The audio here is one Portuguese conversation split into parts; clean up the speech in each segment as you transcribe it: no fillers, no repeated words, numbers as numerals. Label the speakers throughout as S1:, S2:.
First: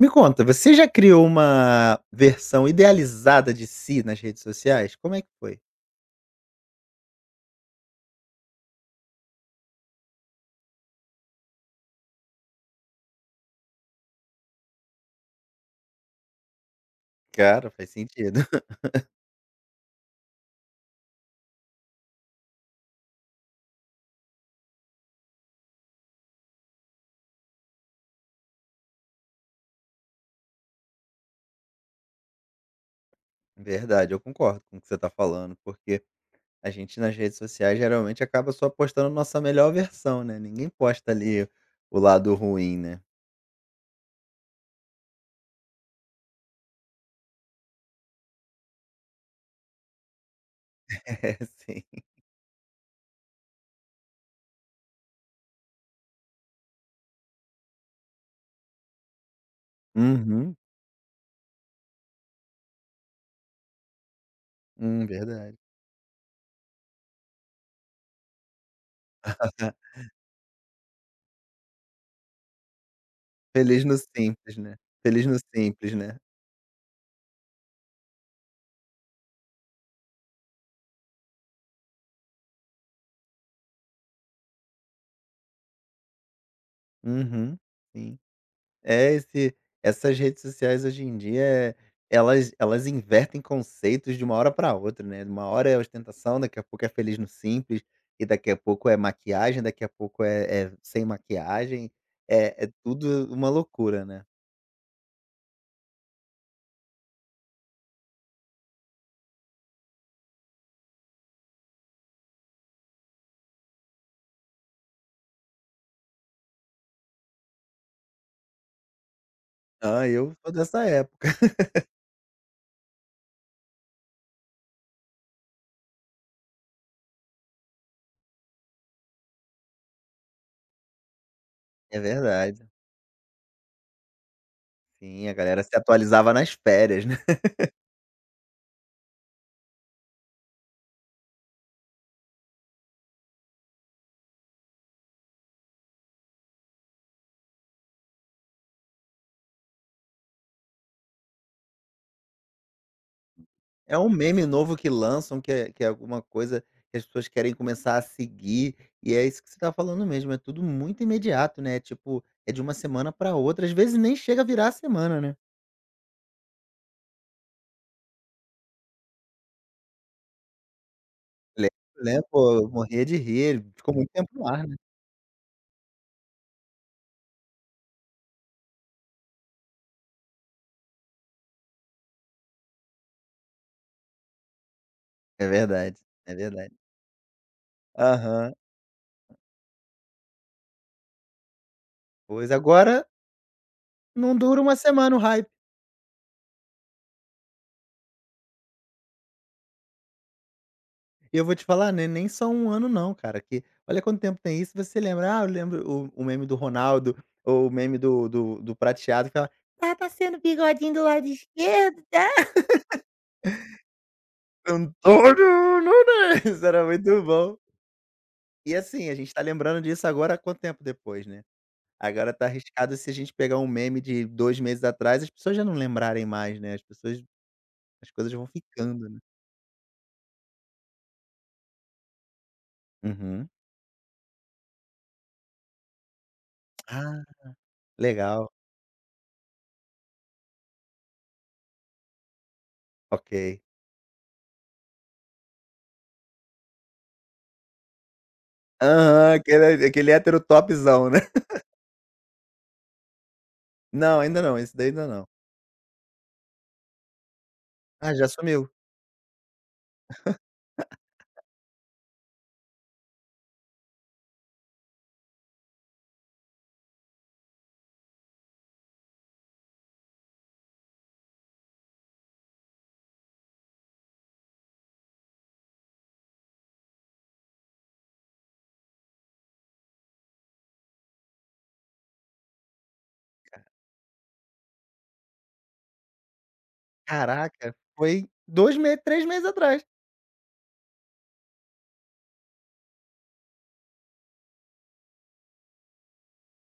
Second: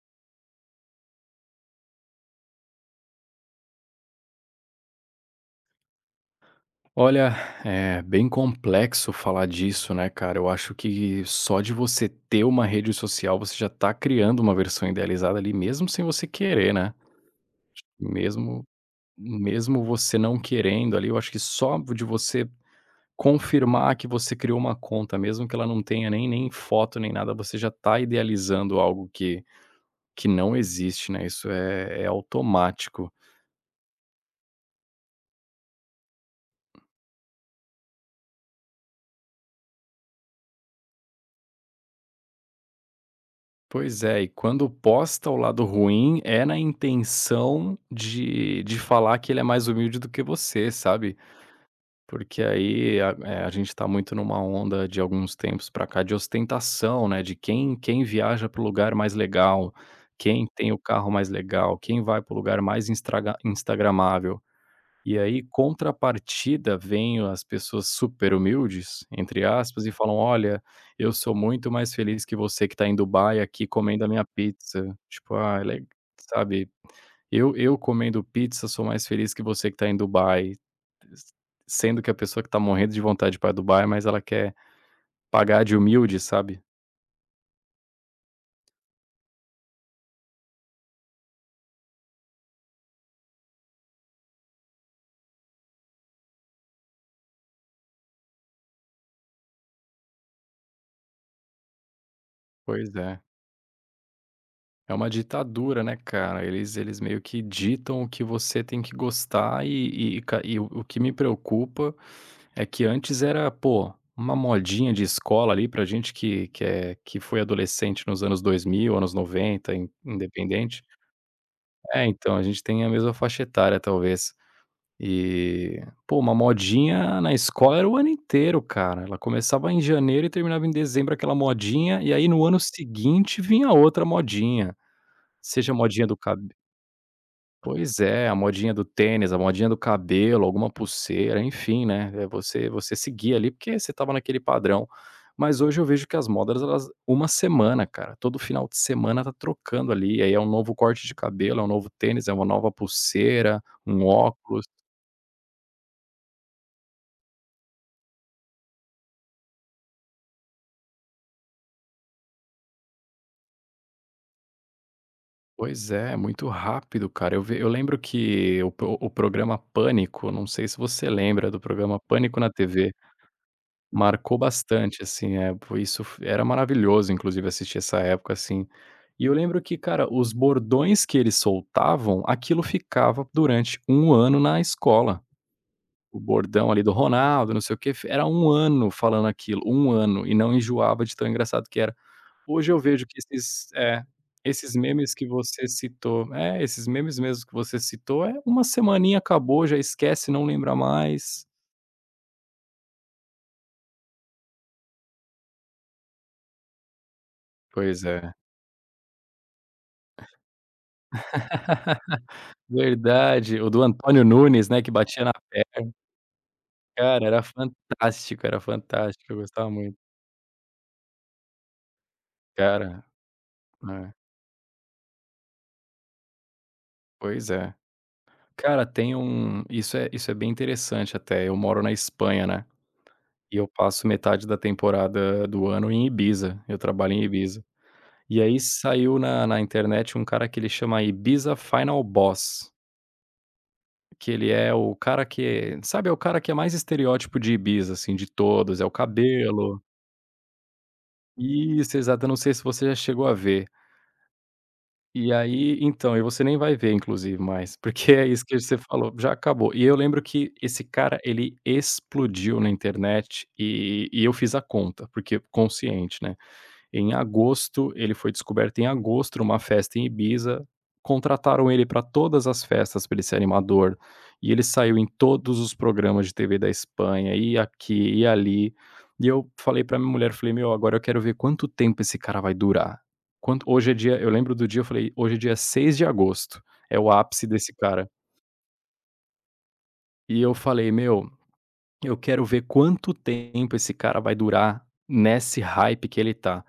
S1: Me conta, você já criou uma versão idealizada de si nas redes sociais? Como é que foi?
S2: Olha, é bem complexo falar disso, né, cara? Eu acho que só de você ter uma rede social, você já tá criando uma versão idealizada ali, mesmo sem você querer, né?
S1: Cara, faz sentido.
S2: Mesmo, mesmo você não querendo ali, eu acho que só de você confirmar que você criou uma conta, mesmo que ela não tenha nem foto nem nada, você já tá idealizando algo que não existe, né? Isso é automático.
S1: Verdade, eu concordo com o que você tá falando, porque a gente nas redes sociais geralmente acaba só postando nossa melhor versão, né, ninguém posta ali o lado ruim, né.
S2: Pois é, e quando posta o lado ruim, é na intenção de falar que ele é mais humilde do que você, sabe.
S1: É, sim.
S2: Porque aí a gente tá muito numa onda de alguns tempos pra cá de ostentação, né, de quem viaja pro lugar mais legal, quem
S1: Uhum.
S2: tem o carro mais legal, quem vai pro lugar mais instraga instagramável. E aí,
S1: Verdade.
S2: contrapartida, vêm as pessoas super humildes, entre aspas, e falam: "Olha, eu sou muito mais feliz que você que tá em Dubai aqui
S1: Feliz no
S2: comendo a minha
S1: simples, né.
S2: pizza."
S1: Feliz
S2: Tipo,
S1: no
S2: ah, é le
S1: simples, né.
S2: sabe, eu comendo pizza sou mais feliz que você que tá em Dubai, sendo que a pessoa que tá morrendo de vontade para Dubai, mas ela quer pagar de humilde, sabe?
S1: Uhum, sim. É esse essas redes sociais hoje em dia, elas invertem conceitos de uma hora para outra, né. Uma hora é ostentação, daqui a pouco é feliz no simples, e daqui a pouco é maquiagem, daqui a pouco é sem maquiagem. É
S2: Pois é.
S1: tudo uma loucura, né.
S2: É uma ditadura, né, cara. Eles meio que ditam o que você tem que gostar e o que me preocupa é que antes era, pô, uma modinha de escola ali pra gente que é que foi adolescente nos anos 2000, anos 90, in
S1: Ah, eu sou
S2: independente.
S1: dessa época.
S2: É, então, a gente tem a mesma faixa etária, talvez. E, pô, uma modinha na escola era o ano inteiro, cara. Ela começava em janeiro e terminava em dezembro, aquela
S1: É
S2: modinha, e aí no ano
S1: verdade.
S2: seguinte vinha outra modinha.
S1: Sim, a galera se
S2: Seja modinha do
S1: atualizava
S2: cabelo.
S1: nas férias.
S2: Pois é, a modinha do tênis, a modinha do cabelo, alguma pulseira, enfim, né, você seguia ali, porque você estava naquele padrão. Mas hoje eu vejo que as modas elas uma semana, cara, todo final de semana tá trocando ali, aí é um novo corte de cabelo, é um novo tênis, é uma nova pulseira,
S1: É
S2: um
S1: um meme
S2: óculos.
S1: novo que lançam, que é alguma coisa que as pessoas querem começar a seguir, e é isso que você tá falando mesmo, é tudo muito imediato, né, tipo, é de uma semana para outra, às vezes nem chega a virar a semana, né.
S2: Pois é, muito rápido, cara. Eu lembro que o programa Pânico, não sei se você lembra do
S1: Lembro,
S2: programa
S1: lembro.
S2: Pânico na
S1: Pô, eu
S2: TV.
S1: morria de rir, ficou muito tempo
S2: Marcou
S1: no ar, né.
S2: bastante, assim, é, po isso f era maravilhoso, inclusive, assistir essa época, assim. E eu lembro que, cara, os bordões que eles soltavam, aquilo ficava durante um ano na escola.
S1: É verdade,
S2: O
S1: é
S2: bordão
S1: verdade.
S2: ali do Ronaldo, não sei o quê, f era um
S1: Aham.
S2: ano falando aquilo, um ano, e não enjoava de tão engraçado que era.
S1: Pois,
S2: Hoje eu
S1: agora
S2: vejo que esses é,
S1: não dura
S2: esses
S1: uma
S2: memes
S1: semana o
S2: que
S1: hype.
S2: você citou é, esses memes mesmo que você citou, é uma semaninha, acabou, já esquece, não lembra
S1: E eu
S2: mais.
S1: vou te falar, né, nem só um ano não, cara, que olha quanto tempo tem isso, você lembra: "Ah, eu lembro o meme do Ronaldo ou o meme
S2: Pois
S1: do
S2: é.
S1: do do prateado que fala: 'Tá passando o bigodinho do lado esquerdo, tá?'"
S2: Verdade, o do Antônio Nunes, né, que batia na
S1: Antônio Nunes, era muito
S2: cara,
S1: bom.
S2: era
S1: E assim, a
S2: fantástico,
S1: gente
S2: eu
S1: tá
S2: gostava
S1: lembrando
S2: muito.
S1: disso agora quanto tempo depois, né. Agora tá arriscado
S2: Cara,
S1: se a gente pegar um meme
S2: é,
S1: de 2 meses atrás, as pessoas já não lembrarem mais, né,
S2: pois é.
S1: as coisas vão
S2: Cara,
S1: ficando,
S2: tem
S1: né.
S2: um isso é bem interessante até, eu moro na Espanha, né,
S1: Uhum.
S2: e eu passo metade da temporada do ano em Ibiza, eu trabalho em
S1: Ah,
S2: Ibiza. E
S1: legal,
S2: aí saiu na internet um cara que ele chama Ibiza Final Boss,
S1: ok.
S2: que ele é o cara que sabe, é o cara que é mais estereótipo de Ibiza, assim, de todos, é o
S1: Aham,
S2: cabelo.
S1: aquele hétero topzão, né.
S2: Isso, exato, eu não sei se você já chegou a ver.
S1: Não, ainda não, esse daí ainda não.
S2: E aí então, e você nem vai ver inclusive mais, porque
S1: Ah,
S2: é
S1: já
S2: isso que
S1: sumiu.
S2: você falou, já acabou. E eu lembro que esse cara ele explodiu na internet e eu fiz a conta, porque consciente, né. Em agosto, ele foi descoberto em agosto numa festa em Ibiza, contrataram ele para todas as festas para ele ser animador, e ele saiu em todos os programas de TV da Espanha, e aqui e ali. E eu falei para minha mulher, falei: "Meu, agora eu quero ver quanto tempo esse cara vai durar." Quanto hoje é dia Eu lembro do dia, eu falei: "Hoje é dia 6 de agosto, é o ápice desse
S1: Caraca,
S2: cara."
S1: foi 2 meses, 3 meses atrás.
S2: E eu falei: "Meu, eu quero ver quanto tempo esse cara vai durar nesse hype que ele tá."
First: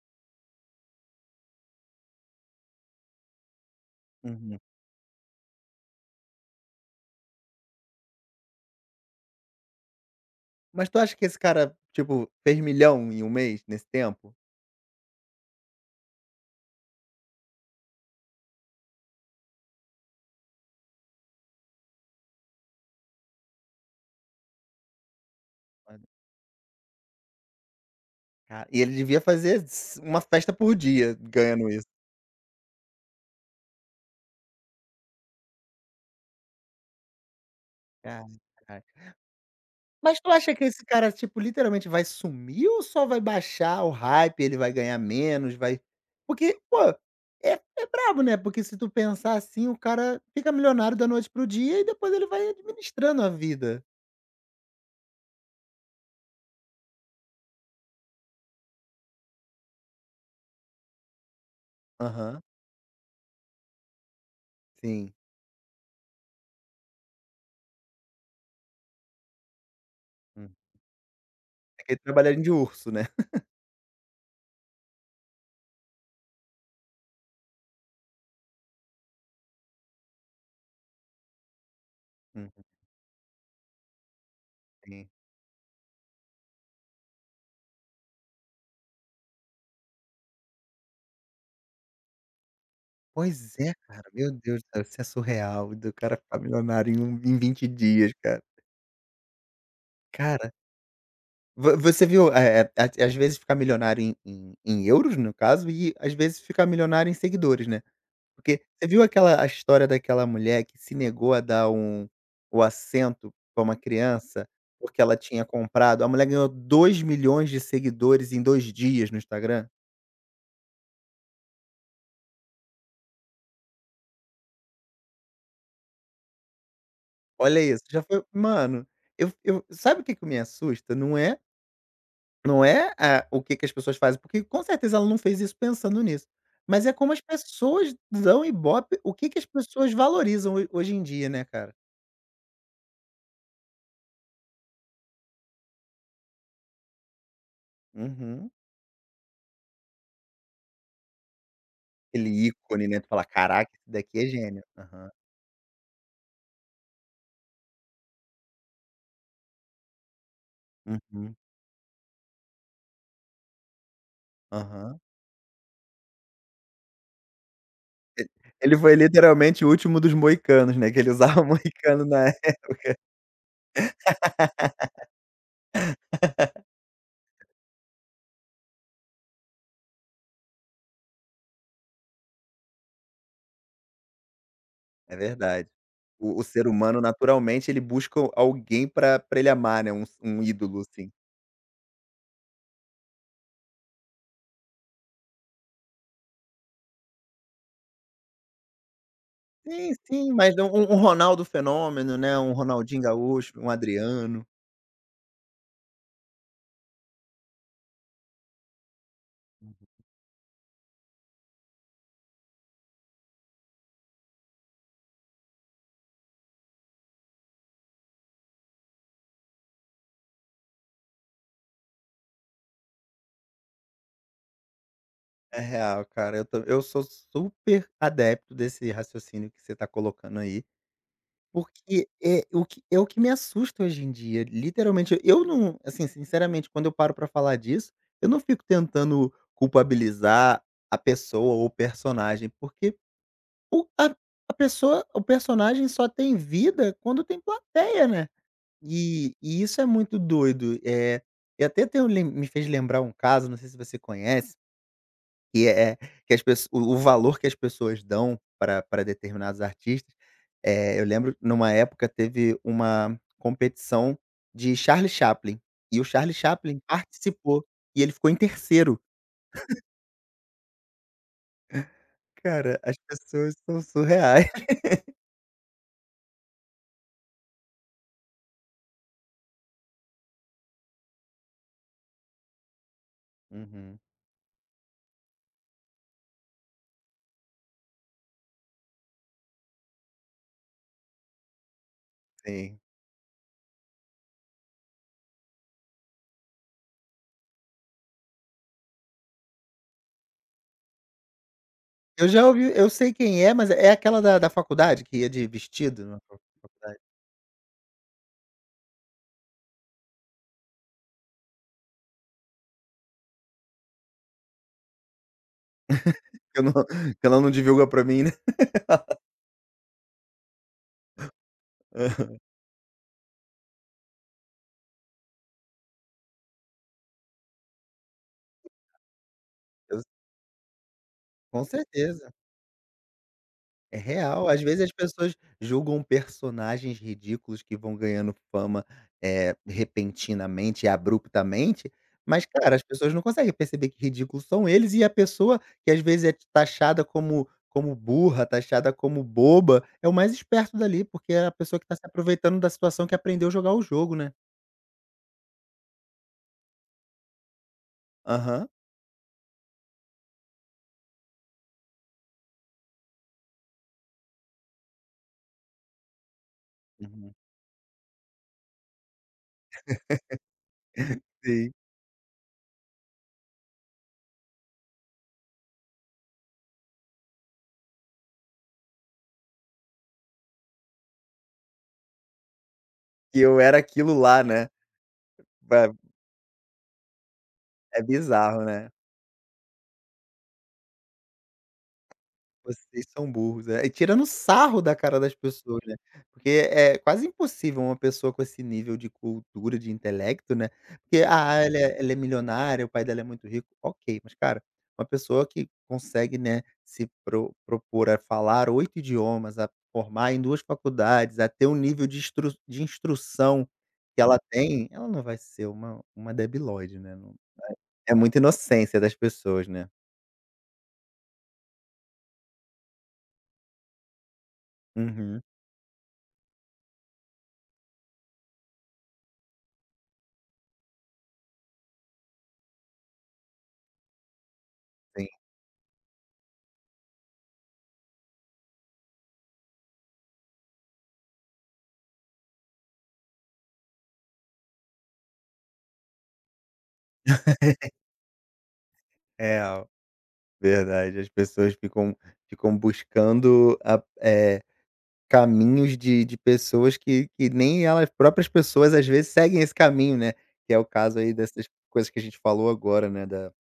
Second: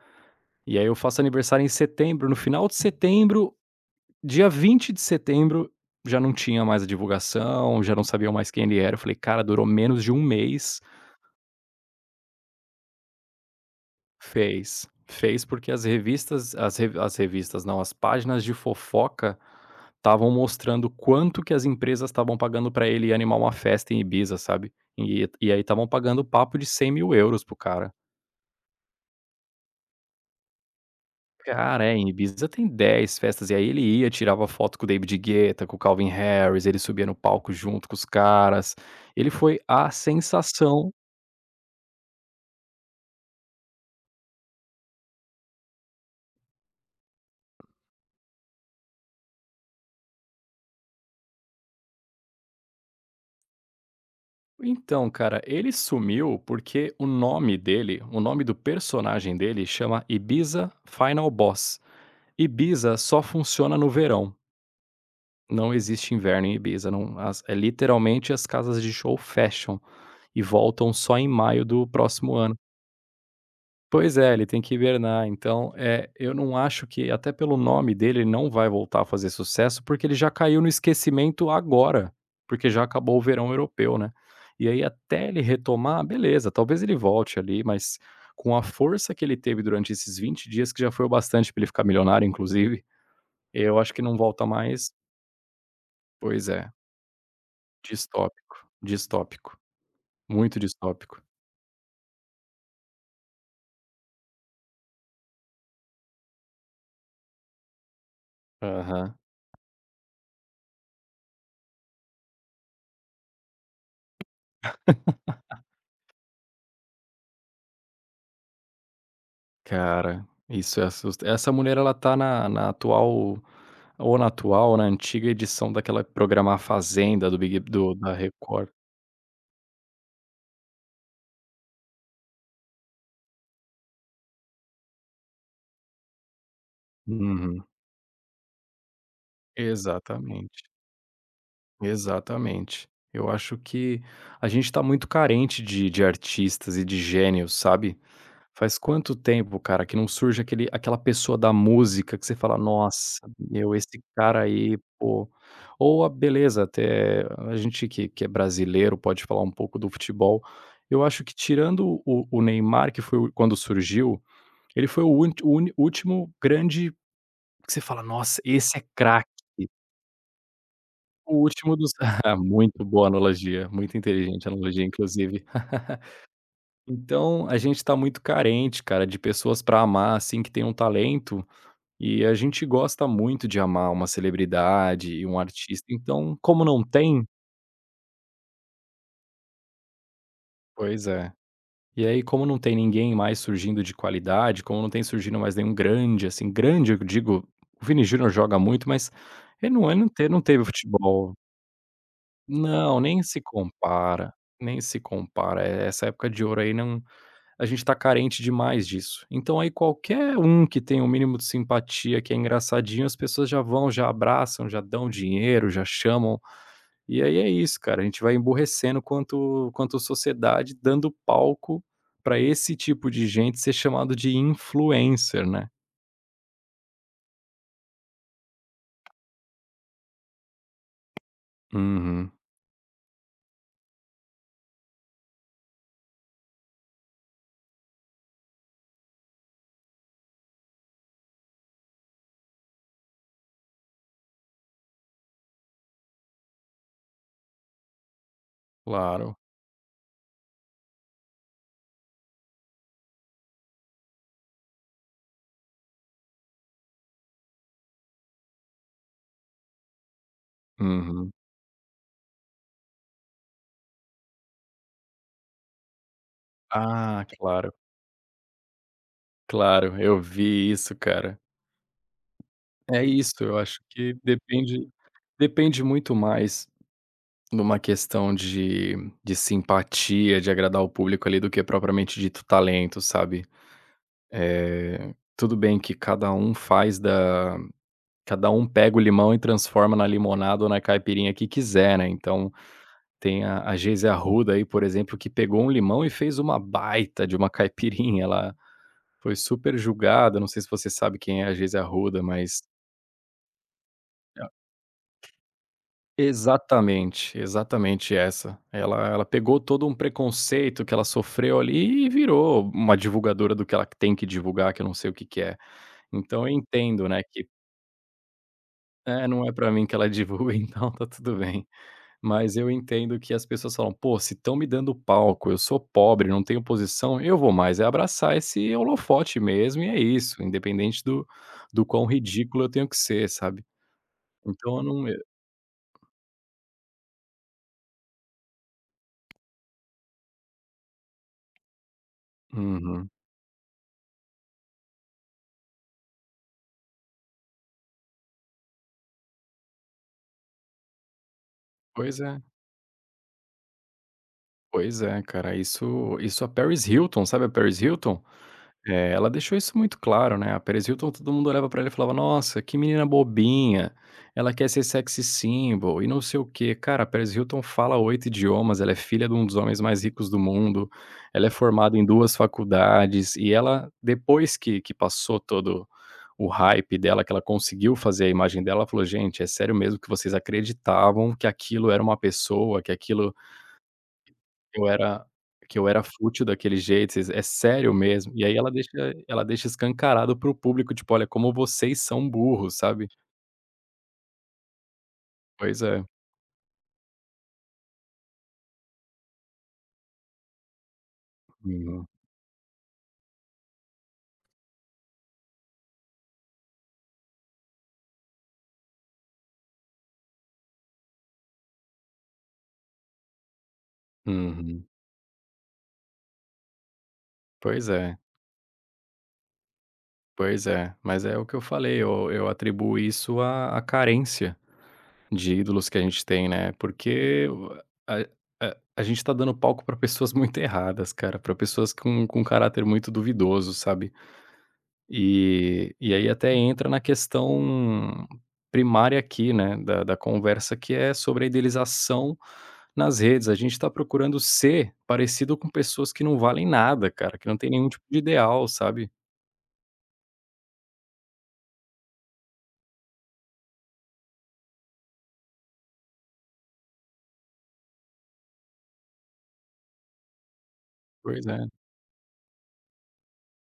S2: E aí eu faço aniversário em setembro, no final de setembro, dia
S1: Uhum.
S2: 20 de setembro, já não tinha mais a divulgação, já não sabiam mais quem ele era. Eu falei: "Cara, durou menos de um mês."
S1: Mas tu acha que esse cara, tipo, fez milhão em um mês, nesse tempo?
S2: Fez, fez porque as revistas as revistas não, as páginas de fofoca estavam mostrando quanto que as empresas estavam pagando pra ele animar uma festa em Ibiza, sabe. E aí estavam
S1: Olha.
S2: pagando papo de 100 mil euros pro cara.
S1: Cara, e ele devia fazer s uma festa por dia ganhando
S2: Cara,
S1: isso.
S2: é, em Ibiza tem 10 festas, e aí ele ia, tirava foto com o David Guetta, com o Calvin Harris, ele subia no palco junto com os caras.
S1: Caraca.
S2: Ele foi a
S1: Mas tu acha que esse
S2: sensação.
S1: cara, tipo, literalmente vai sumir ou só vai baixar o hype, ele vai ganhar menos, vai porque, pô, é é brabo, né, porque se tu pensar assim, o cara fica milionário da noite para o dia e depois ele vai administrando a vida.
S2: Então, cara, ele sumiu porque o nome dele, o nome do personagem dele chama Ibiza Final Boss.
S1: Aham.
S2: Ibiza só funciona no verão.
S1: Sim.
S2: Não existe inverno em Ibiza, não, é literalmente as casas de show fecham e
S1: Hum.
S2: voltam só em maio do
S1: Aquele
S2: próximo
S1: trabalhadinho de
S2: ano.
S1: urso, né.
S2: Pois é, ele tem que hibernar, então, eu não acho que até pelo nome dele, ele não vai voltar a fazer sucesso, porque ele já caiu no esquecimento agora,
S1: Hum,
S2: porque já acabou o verão europeu, né. E aí
S1: sim.
S2: até ele retomar, beleza, talvez ele volte ali, mas com a força que ele teve durante esses 20 dias, que já foi o bastante para ele ficar milionário inclusive,
S1: Pois é,
S2: eu acho que
S1: cara.
S2: não
S1: Meu
S2: volta
S1: Deus do céu,
S2: mais.
S1: isso é surreal, do cara ficar
S2: Pois é,
S1: milionário em 20 dias, cara.
S2: distópico, distópico,
S1: Cara,
S2: muito distópico.
S1: vo você viu, é, a às vezes ficar milionário em euros, no caso, e às vezes ficar milionário em seguidores, né. Porque você viu
S2: Aham.
S1: aquela a história daquela mulher que se negou a dar o assento pra uma criança, porque ela tinha comprado, a mulher ganhou 2 milhões de seguidores em 2 dias no Instagram?
S2: Cara, isso é assust essa mulher ela tá na atual. Ou na atual, ou na antiga edição daquela Programar Fazenda do Big
S1: Olha isso,
S2: do
S1: já
S2: da
S1: foi
S2: Record.
S1: mano, eu sabe o que que me assusta? Não é a o que que as pessoas fazem, porque com certeza ela não fez isso pensando nisso, mas é como as
S2: Uhum.
S1: pessoas dão ibope, o que que as pessoas valorizam
S2: Exatamente,
S1: ho hoje em dia, né, cara.
S2: exatamente. Eu acho que a gente tá muito carente de artistas e de gênios, sabe.
S1: Uhum.
S2: Faz quanto tempo, cara, que não surge aquele aquela pessoa da música que
S1: Aquele
S2: você fala:
S1: ícone, né, tu
S2: "Nossa,
S1: fala: "Caraca,
S2: meu,
S1: esse
S2: esse
S1: daqui é
S2: cara
S1: gênio".
S2: aí,
S1: Aham.
S2: pô." Ou a beleza, até a gente que é brasileiro pode falar um pouco do futebol. Eu acho que
S1: Uhum.
S2: tirando o Neymar, que foi o quando surgiu. Ele
S1: Aham.
S2: foi o ún o uni último grande que você fala: "Nossa, esse
S1: Ele
S2: é
S1: foi
S2: craque."
S1: literalmente o último dos moicanos, né, que ele
S2: O
S1: usava
S2: último dos.
S1: moicano na
S2: Ah,
S1: época.
S2: muito boa analogia, muito inteligente a analogia, inclusive. Então, a gente tá muito carente, cara, de pessoas pra amar, assim, que tem um talento, e a gente gosta muito de amar uma celebridade
S1: É
S2: e um
S1: verdade.
S2: artista, então
S1: O
S2: como
S1: ser
S2: não
S1: humano
S2: tem.
S1: naturalmente ele busca alguém pra ele amar, né, um ídolo,
S2: Pois
S1: assim.
S2: é. E aí, como não tem ninguém mais surgindo de qualidade, como não tem surgindo mais nenhum grande, assim, grande, eu digo, o Vini Júnior joga muito, mas
S1: Sim,
S2: ele não, te,
S1: sim,
S2: não
S1: mas um
S2: teve
S1: um um
S2: futebol.
S1: Ronaldo fenômeno, né, um
S2: Não,
S1: Ronaldinho
S2: nem se
S1: Gaúcho, um
S2: compara,
S1: Adriano.
S2: nem se compara. Essa época de ouro aí não. A gente tá carente demais disso. Então aí qualquer um que tem o mínimo de simpatia, que é engraçadinho, as pessoas já vão, já abraçam, já dão dinheiro, já chamam. E aí é isso, cara, a gente vai emburrecendo quanto sociedade, dando palco para esse tipo de gente ser chamado de influencer,
S1: É
S2: né.
S1: real, cara, eu sou super adepto desse raciocínio que você tá colocando aí. Porque
S2: Uhum,
S1: é o que me assusta hoje em dia, literalmente, eu não assim, sinceramente, quando eu paro pra falar disso, eu não fico tentando culpabilizar a pessoa ou o personagem, porque o a pessoa, o personagem só tem vida quando tem plateia, né. E
S2: claro.
S1: e isso é muito doido. É, e até tem um lem me fez lembrar um caso, não sei se você conhece, que é que as pesso o valor que as pessoas dão para pra determinados artistas. Eu
S2: Uhum.
S1: lembro, numa época, teve uma competição de Charlie Chaplin, e o Charlie Chaplin
S2: Ah,
S1: participou,
S2: claro,
S1: e ele ficou em terceiro.
S2: claro, eu vi isso, cara.
S1: Cara, as
S2: É isso,
S1: pessoas
S2: eu acho
S1: são
S2: que
S1: surreais.
S2: depende muito mais numa questão de simpatia, de agradar o público ali, do que propriamente dito talento, sabe.
S1: Uhum,
S2: Tudo bem que cada um faz da cada um pega o limão e transforma na limonada ou na caipirinha que quiser, né, então
S1: sim.
S2: tem a Geise Arruda aí, por exemplo, que pegou um limão e fez uma baita de uma caipirinha, ela foi super julgada, não sei se você sabe quem é a Geise Arruda,
S1: Eu já
S2: mas
S1: ouvi, eu sei quem é, mas é aquela da faculdade que ia de vestido na faculdade?
S2: exatamente, exatamente essa. Ela pegou todo um preconceito que ela sofreu ali e virou uma divulgadora do que ela tem que divulgar, que eu não sei o que que é. Então eu
S1: Que eu não
S2: entendo, né,
S1: que ela não divulga pra mim, né?
S2: não é pra mim que ela divulga, então tá tudo bem. Mas eu entendo que as pessoas falam: "Pô, se estão me dando palco, eu sou pobre, não tenho posição, eu vou mais é abraçar esse holofote mesmo e é
S1: Exa
S2: isso, independente do
S1: Com
S2: do quão
S1: certeza,
S2: ridículo eu tenho que ser", sabe.
S1: é real. Às
S2: Então
S1: vezes
S2: eu
S1: as
S2: não.
S1: pessoas julgam personagens ridículos que vão ganhando fama, repentinamente e abruptamente, mas cara, as
S2: Uhum.
S1: pessoas não conseguem perceber que ridículos são eles e a pessoa que às vezes é taxada como burra, taxada como boba, é o mais esperto dali, porque é a pessoa que tá se
S2: Pois é,
S1: aproveitando da situação que aprendeu a jogar o jogo, né?
S2: pois é, cara, isso a Paris Hilton, sabe a Paris Hilton?
S1: Aham.
S2: É, ela deixou isso muito claro, né, a Paris Hilton todo mundo olhava pra ela e falava: "Nossa, que menina bobinha, ela quer ser sexy symbol e não sei o quê." Cara, a
S1: Uhum.
S2: Paris Hilton fala 8 idiomas, ela é filha de um dos homens mais ricos do mundo, ela é
S1: Sim,
S2: formada em 2 faculdades e ela depois que passou todo o hype dela, que ela conseguiu fazer a imagem dela, ela falou: "Gente, é sério mesmo que vocês acreditavam que aquilo era uma pessoa,
S1: que eu era aquilo lá, né?
S2: eu era que eu
S1: Ba
S2: era fútil daquele jeito, vocês, é sério
S1: É
S2: mesmo?" E aí
S1: bizarro,
S2: ela deixa
S1: né?
S2: ela deixa escancarado para o público, tipo: "Olha, como vocês são burros",
S1: Vocês
S2: sabe.
S1: são burros, é. E tirando sarro da cara das pessoas,
S2: Pois
S1: né.
S2: é.
S1: Porque é quase impossível uma pessoa com esse nível de cultura, de intelecto, né, porque, ah, ela é
S2: Uhum.
S1: ela é milionária, o pai dela é muito rico, ok, mas cara, uma pessoa que consegue, né, se propor a falar 8 idiomas, a formar em 2 faculdades, a ter um nível de instrução que ela
S2: Uhum.
S1: tem, ela não vai ser uma debilóide, né, não
S2: Pois
S1: é
S2: é,
S1: muita inocência das pessoas, né.
S2: pois é. Mas é o que eu falei, eu atribuo isso à carência
S1: Uhum.
S2: de ídolos que a gente tem, né, porque o a a gente tá dando palco pra pessoas muito erradas, cara, pra pessoas com caráter muito duvidoso, sabe. E aí até entra na questão primária aqui, né, da conversa que é sobre a idealização nas redes. A gente está procurando ser parecido com pessoas que não valem nada, cara, que não tem nenhum tipo de ideal, sabe.
S1: É, verdade. As pessoas ficam buscando caminhos de pessoas que nem elas próprias pessoas, às vezes, seguem esse caminho, né, que é o caso aí
S2: Pois
S1: dessas
S2: é.
S1: coisas que a gente falou agora, né, da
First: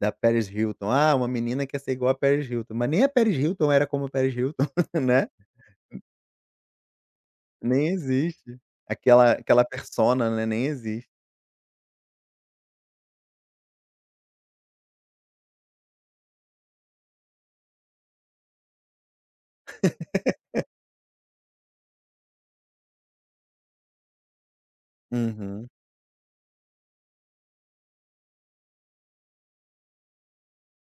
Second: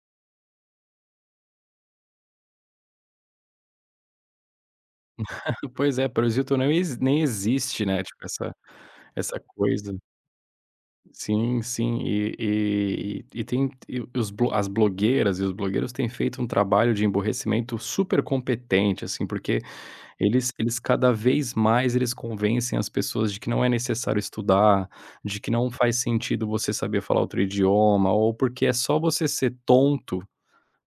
S1: da Paris Hilton. Ah, uma menina quer ser igual a Paris Hilton, mas nem a Paris Hilton era como a Paris Hilton, né.
S2: Pois é, parasita nem existe,
S1: Nem
S2: né, tipo essa
S1: existe. Aquela aquela
S2: coisa.
S1: persona, né, nem existe.
S2: Sim, sim. E tem e os blo as blogueiras e os blogueiros têm feito um trabalho de emborrecimento super competente, assim, porque eles cada vez mais eles convencem as pessoas de que não é necessário estudar, de que
S1: Uhum.
S2: não faz sentido você saber falar outro idioma, ou porque é só você ser tonto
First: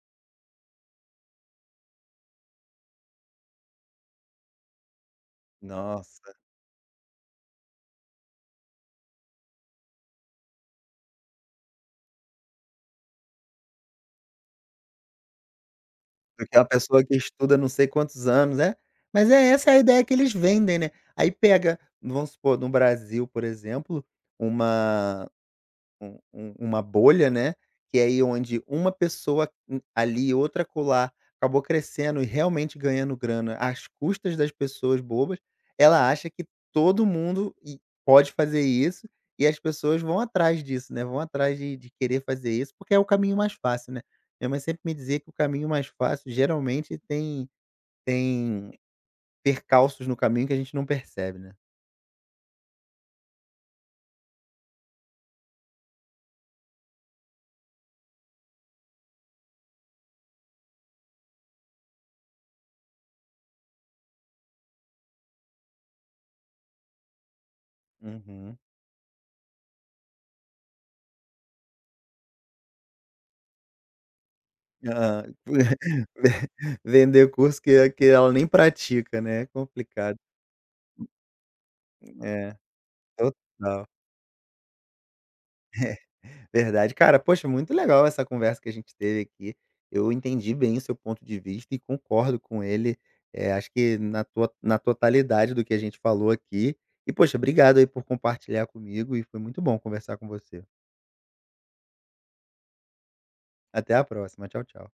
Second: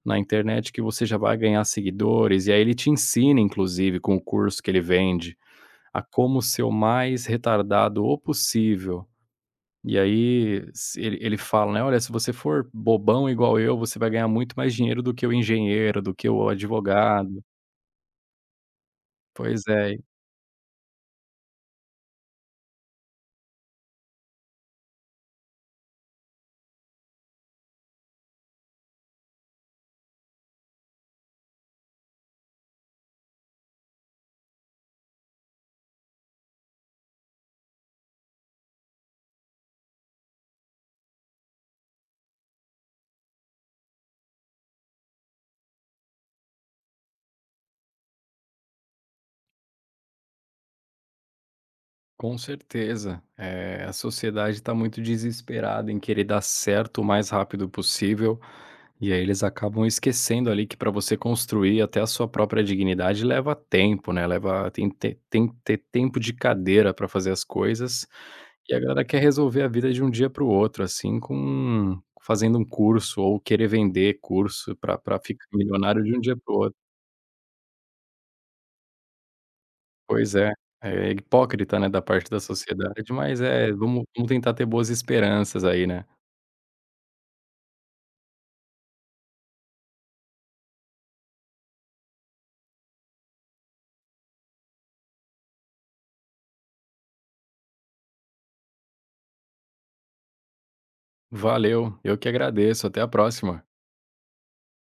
S2: na internet que você já vai ganhar seguidores, e aí ele te ensina inclusive com o curso que ele vende, a
S1: Nossa,
S2: como ser o mais retardado o possível. E aí se ele fala, né: "Olha, se você for bobão igual eu, você vai ganhar muito mais dinheiro do que o engenheiro, do que o
S1: porque é uma pessoa que
S2: advogado."
S1: estuda não sei quantos anos, né. Mas é
S2: Pois
S1: essa a
S2: é.
S1: ideia que eles vendem, né. Aí pega, vamos supor, no Brasil, por exemplo, uma um um uma bolha, né, que é aí onde uma pessoa ali, outra colar acabou crescendo e realmente ganhando grana às custas das pessoas bobas, ela acha que todo mundo pode fazer isso e as pessoas vão atrás disso, né, vão atrás de querer fazer isso, porque é o caminho mais fácil, né. Minha mãe sempre me dizia que o caminho mais fácil geralmente tem percalços no caminho que a gente não percebe, né.
S2: Com certeza. A sociedade está muito desesperada em querer dar certo o mais rápido possível, e aí eles acabam esquecendo ali que para você construir até a sua própria dignidade leva tempo, né, leva tem que ter tempo de cadeira para fazer as coisas,
S1: Uhum.
S2: e a galera quer resolver a vida de um dia para o outro, assim, com fazendo um curso ou querer vender curso para
S1: Hã,
S2: ficar milionário de um dia para o outro.
S1: vender curso que ela nem pratica, né, é complicado.
S2: Pois é, é hipócrita, né, da parte da
S1: É,
S2: sociedade, mas é,
S1: total.
S2: vamos tentar ter boas esperanças aí, né.
S1: Verdade. Cara, poxa, muito legal essa conversa que a gente teve aqui. Eu entendi bem o seu ponto de vista e concordo com ele, acho que na totalidade do que a gente falou aqui. E, poxa, obrigado aí por compartilhar comigo e foi muito bom conversar com você.
S2: Valeu, eu que agradeço, até a próxima.
S1: Até a próxima. Tchau, tchau.